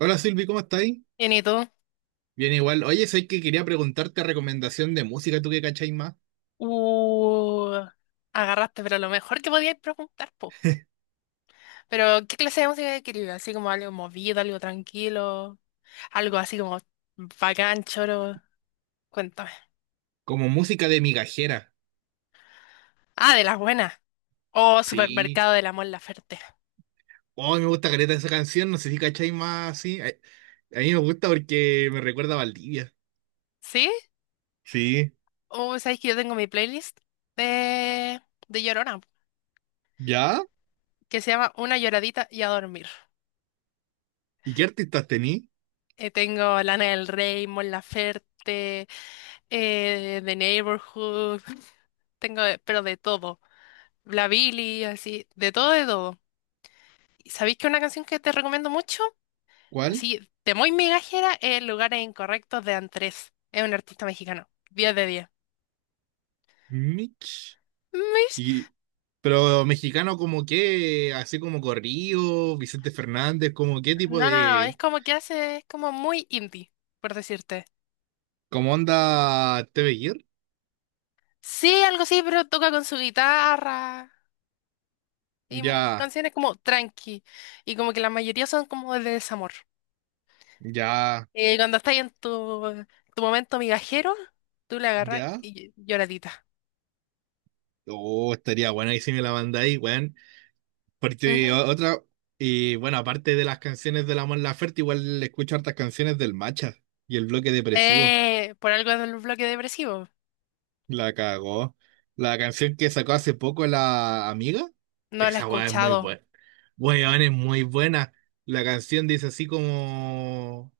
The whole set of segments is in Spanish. Hola Silvi, ¿cómo estáis? Bien, ¿y tú? Bien igual. Oye, soy que quería preguntarte recomendación de música, ¿tú qué cacháis más? Uh, Agarraste, pero lo mejor que podías preguntar, po. Pero, ¿qué clase de música querías? Así como algo movido, algo tranquilo, algo así como bacán, choro. Cuéntame. Como música de migajera. Ah, de las buenas. Oh, Sí. Supermercado del Amor Laferte. Oh, me gusta careta esa canción, no sé si cacháis más sí. A mí me gusta porque me recuerda a Valdivia. ¿Sí? Sí. Oh, ¿sabes que yo tengo mi playlist de, de Llorona? ¿Ya? Que se llama Una lloradita y a dormir. ¿Y qué artistas tení? Tengo Lana del Rey, Mon Laferte, The Neighborhood. Pero de todo. La Billy, así, de todo, de todo. ¿Sabéis que una canción que te recomiendo mucho? ¿Cuál? Así, de muy migajera, es Lugares Incorrectos de Andrés. Es un artista mexicano. 10 de 10. Mitch. Mis- Y pero mexicano como qué, así como Corrido, Vicente Fernández, como qué tipo No, no, no, es de como que hace, es como muy indie, por decirte. como onda ¿TV Gear? Sí, algo así, pero toca con su guitarra y Ya, canciones como tranqui. Y como que la mayoría son como de desamor. ya, Y cuando estás en tu momento migajero, tú le agarras ya. y lloradita. Oh, estaría bueno ahí si me la mandáis, weón. Porque otra, y bueno, aparte de las canciones de la Mon Laferte, igual escucho hartas canciones del Macha y el bloque depresivo. Por algo en un bloque depresivo. La cagó. La canción que sacó hace poco la amiga, No la he esa weá es muy escuchado, buena. Weón, es muy buena. La canción dice así como.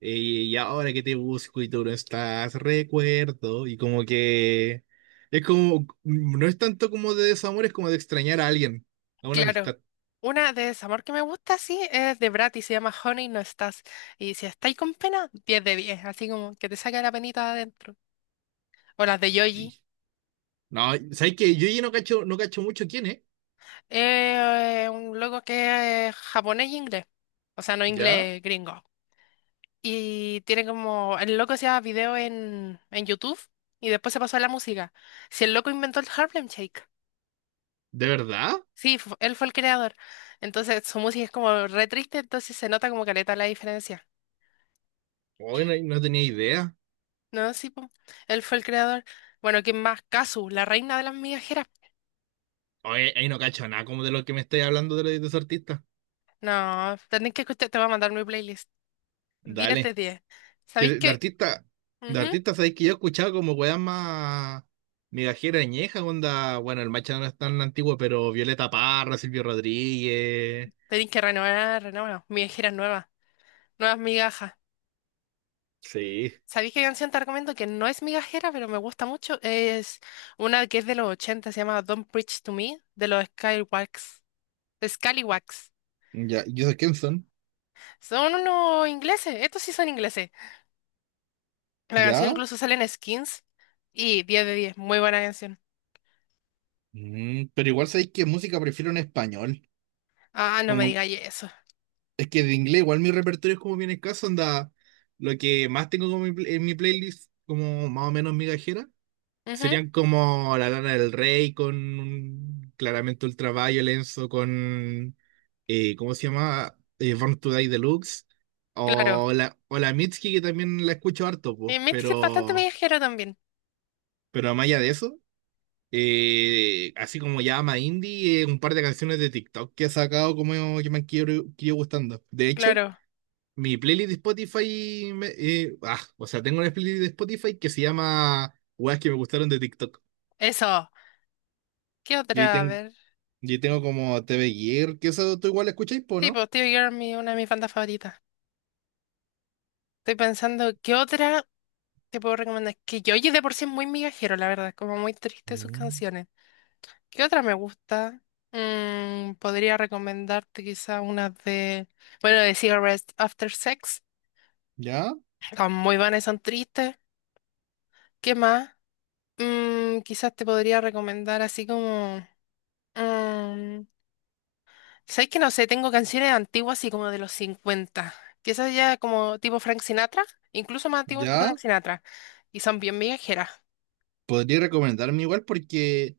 Y ahora que te busco y tú no estás, recuerdo. Y como que. Es como. No es tanto como de desamor, es como de extrañar a alguien, a una claro. amistad. Una de desamor que me gusta, sí, es de Brat y se llama Honey, no estás. Y si estáis con pena, 10 de 10 así como que te saca la penita de adentro. O las de Yoji. Brígido. No, ¿sabes qué? Yo ya no cacho, no cacho mucho quién es. Un loco que es japonés y inglés. O sea, no ¿Ya? inglés gringo. Y tiene como. El loco hacía video en YouTube y después se pasó a la música. Si el loco inventó el Harlem Shake. ¿De verdad? Sí, él fue el creador. Entonces su música es como re triste, entonces se nota como caleta la diferencia. Hoy no, no tenía idea. No, sí, po. Él fue el creador. Bueno, ¿quién más? Kazu, la reina de las migajeras. Hoy ahí no cacho nada como de lo que me estáis hablando de, de esos artistas. No, tenés que escuchar, te voy a mandar mi playlist. Diez de Dale. diez. Que ¿Sabéis de que? artista, de Ujú. artista, ¿sabes que yo he escuchado como weas más migajera añeja, onda? Bueno, el Macha no es tan antiguo, pero Violeta Parra, Silvio Rodríguez. Tenéis que renovar, renovar. Migajeras nuevas, nuevas migajas. Sí. ¿Sabéis qué canción te recomiendo que no es migajera, pero me gusta mucho? Es una que es de los 80. Se llama Don't Preach to Me, de los Skywalks. Scallywags. Ya, ¿y esos quién son? Son unos ingleses, estos sí son ingleses. La canción ¿Ya? incluso sale en Skins y 10 de 10 muy buena canción. Mm, pero igual sabéis que música prefiero en español. Ah, no me Como digáis eso. es que de inglés igual mi repertorio es como bien escaso, anda, lo que más tengo como mi en mi playlist, como más o menos migajera, Ujú, serían como La Lana del Rey con claramente Ultraviolence o con, ¿cómo se llama? Born to Die Deluxe, claro. o la Mitski que también la escucho harto, pues, Y Mystic es bastante viajero también, pero más allá de eso, así como ya ama indie, un par de canciones de TikTok que ha sacado como que me han ido gustando. De hecho... claro. Mi playlist de Spotify, o sea, tengo una playlist de Spotify que se llama Weas que me gustaron de TikTok. Eso. ¿Qué Y ahí, otra? A ver. y ahí tengo como TV Gear, que eso tú igual escucháis, po, Sí, ¿no? pues Tear Girl, una de mis bandas favoritas. Estoy pensando, ¿qué otra te puedo recomendar? Que yo oye de por sí es muy migajero, la verdad, como muy triste sus Mm. canciones. ¿Qué otra me gusta? Podría recomendarte quizá una bueno, de Cigarettes After Sex. Ya, Muy vanas son tristes. ¿Qué más? Mm, quizás te podría recomendar así como... mm, ¿sabes que no sé? Tengo canciones antiguas así como de los 50. Quizás ya como tipo Frank Sinatra, incluso más antiguas que ya. Frank Sinatra. Y son bien migajeras. Podría recomendarme igual porque,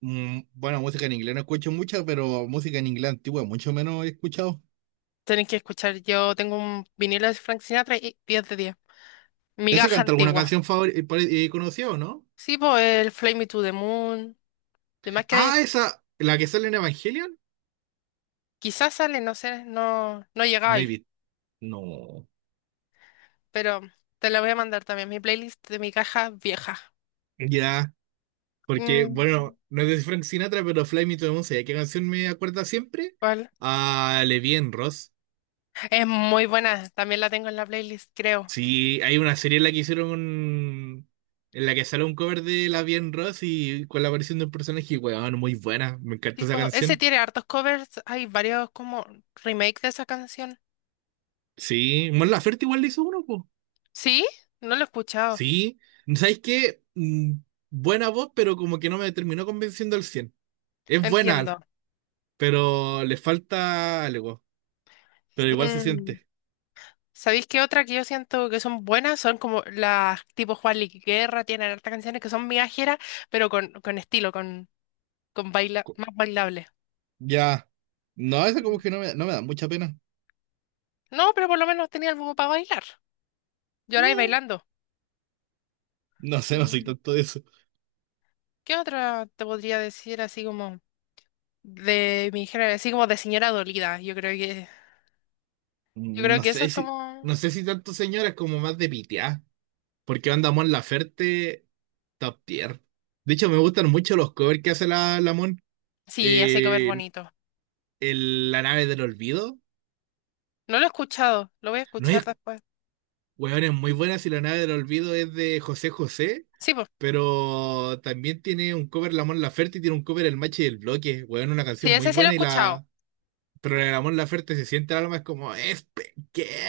mm, bueno, música en inglés no escucho mucha, pero música en inglés antigua mucho menos he escuchado. Tenés que escuchar, yo tengo un vinilo de Frank Sinatra y 10 de 10. ¿Ese Migaja canta alguna antigua. canción conocida o no? Sí, pues el Fly Me to the Moon. Demás que hay- Ah, esa, la que sale en Evangelion. quizás sale, no sé, no, no llega No he ahí. visto. No. Pero te la voy a mandar también, mi playlist de mi caja vieja. Ya. Porque, Mm, bueno, no es de Frank Sinatra, pero Fly Me to the Moon, ¿sabes qué canción me acuerda siempre? ¿cuál? A Levien Ross. Es muy buena, también la tengo en la playlist, creo. Sí, hay una serie en la que hicieron un... en la que sale un cover de Levien Ross y con la aparición de un personaje, weón, muy buena. Me encanta esa Tipo, ese canción. tiene hartos covers, hay varios como remake de esa canción. Sí, Mon Laferte igual le hizo uno, po. ¿Sí? No lo he escuchado, Sí, ¿sabes qué? Mm, buena voz, pero como que no me terminó convenciendo al cien. Es entiendo. buena, pero le falta algo, pero igual se Mm, siente. ¿sabéis qué otra que yo siento que son buenas? Son como las tipo Juan Guerra, tienen hartas canciones que son viajeras, pero con estilo, con baila, más bailable. Ya. No, eso como Mm. que no me, no me da mucha pena. No, pero por lo menos tenía algo para bailar. Yo lloráis Eh, bailando. No sé, no soy Mm. tanto de eso. ¿Qué otra te podría decir así como... de mi género, así como de señora dolida. Yo Mm, creo no que eso sé es si, como, no sé si tanto señoras como más de pitear. Porque anda Mon Laferte top tier. De hecho, me gustan mucho los covers que hace la Mon. sí, hace comer Eh, bonito. La nave del olvido. No lo he escuchado, lo voy a No es, escuchar después. weón, es muy buena. Si la nave del olvido es de José José. Sí, pues, Pero también tiene un cover la Mon Laferte y tiene un cover el Machi del Bloque. Weón, una sí, canción muy ese sí lo he buena y escuchado. la, pero en el amor la Laferte se siente el alma, es como, es pequeña,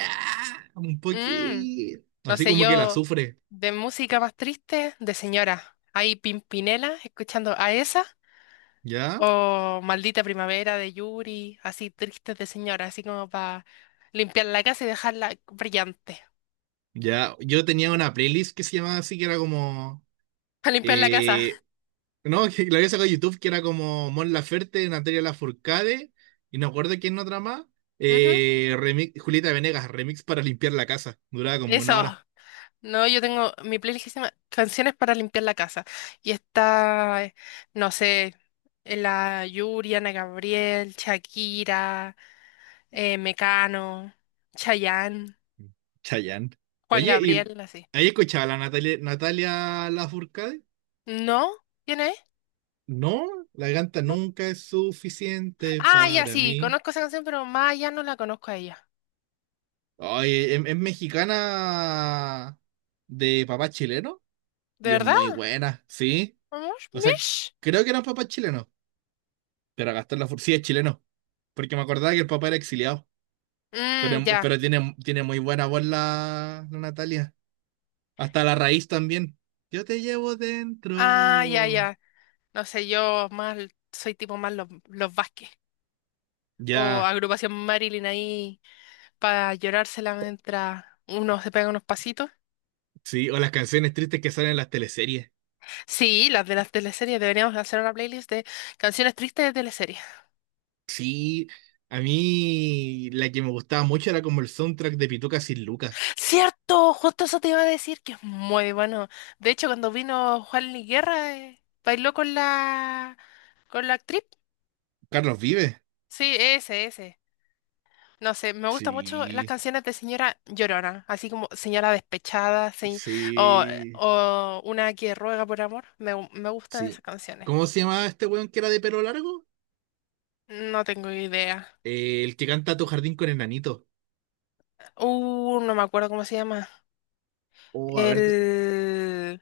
un Mm, poquito. no Así sé, como que la yo sufre, de música más triste, de señora. Hay Pimpinela escuchando a esa ¿ya? o Maldita Primavera de Yuri, así tristes de señora, así como para limpiar la casa y dejarla brillante. Ya, yo tenía una playlist que se llamaba así, que era como, A limpiar la casa. eh, no, que la había sacado de YouTube, que era como Mon Laferte, Natalia Lafourcade, y no acuerdo quién otra más, Ujú, remix, Julieta Venegas, remix para limpiar la casa, duraba como eso. una hora. No, yo tengo mi playlist que se llama Canciones para limpiar la casa. Y está, no sé, la Yuri, Ana Gabriel, Shakira, Mecano, Chayanne, Chayanne. Juan Oye, ¿y Gabriel, así. ahí escuchaba la Natalia, Natalia Lafourcade? ¿No? ¿Quién es? No, la ganta ¿No? nunca es suficiente Ah, ya para sí, mí. conozco esa canción, pero más allá no la conozco a ella. Oye, es mexicana de papá chileno ¿De y es verdad? muy buena, sí. ¿Vamos? O sea, ¿Mish? creo que era un papá chileno, pero Gastón Lafourcade sí es chileno, porque me acordaba que el papá era exiliado. Pero, Mm, ya. pero tiene, tiene muy buena voz la Natalia. Hasta la raíz también. Yo te llevo Ah, ya, dentro. ya. No sé, yo más soy tipo más los Vázquez o Ya, agrupación Marilyn ahí, para llorársela mientras uno se pega unos pasitos. sí, o las canciones tristes que salen en las teleseries. Sí, las de las teleseries, deberíamos hacer una playlist de canciones tristes de teleseries. Sí, a mí la que me gustaba mucho era como el soundtrack de Pituca sin Lucas. ¡Cierto! Justo eso te iba a decir, que es muy bueno. De hecho, cuando vino Juan Luis Guerra, bailó con la actriz. Carlos Vive. Sí, ese, ese. No sé, me gustan mucho las Sí, canciones de señora Llorona, así como señora despechada, sí, o, sí, o una que ruega por amor. Me gustan esas sí. canciones. ¿Cómo se llamaba este weón que era de pelo largo? No tengo idea. El que canta Tu jardín con enanito. No me acuerdo cómo se llama. Oh, a ver, El...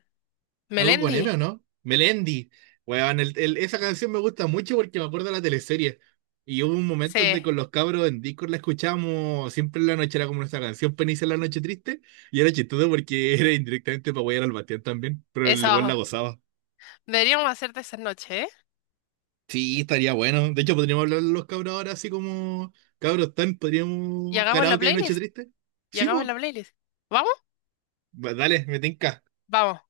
algo con M, Melendi. ¿o no? Melendi. Weón, esa canción me gusta mucho porque me acuerdo de la teleserie. Y hubo un Sí, momento donde con los cabros en Discord la escuchábamos siempre en la noche, era como nuestra canción Penisa en la noche triste. Y era chistoso porque era indirectamente para huear al Bastián también, pero el weón eso. la gozaba. Deberíamos hacerte esa noche, ¿eh? Sí, estaría bueno. De hecho, podríamos hablar los cabros ahora así como cabros tan, Y podríamos hagamos la karaoke de noche playlist. triste. Y Sí, hagamos pues. la playlist. ¿Vamos? Dale, me tinca. Vamos.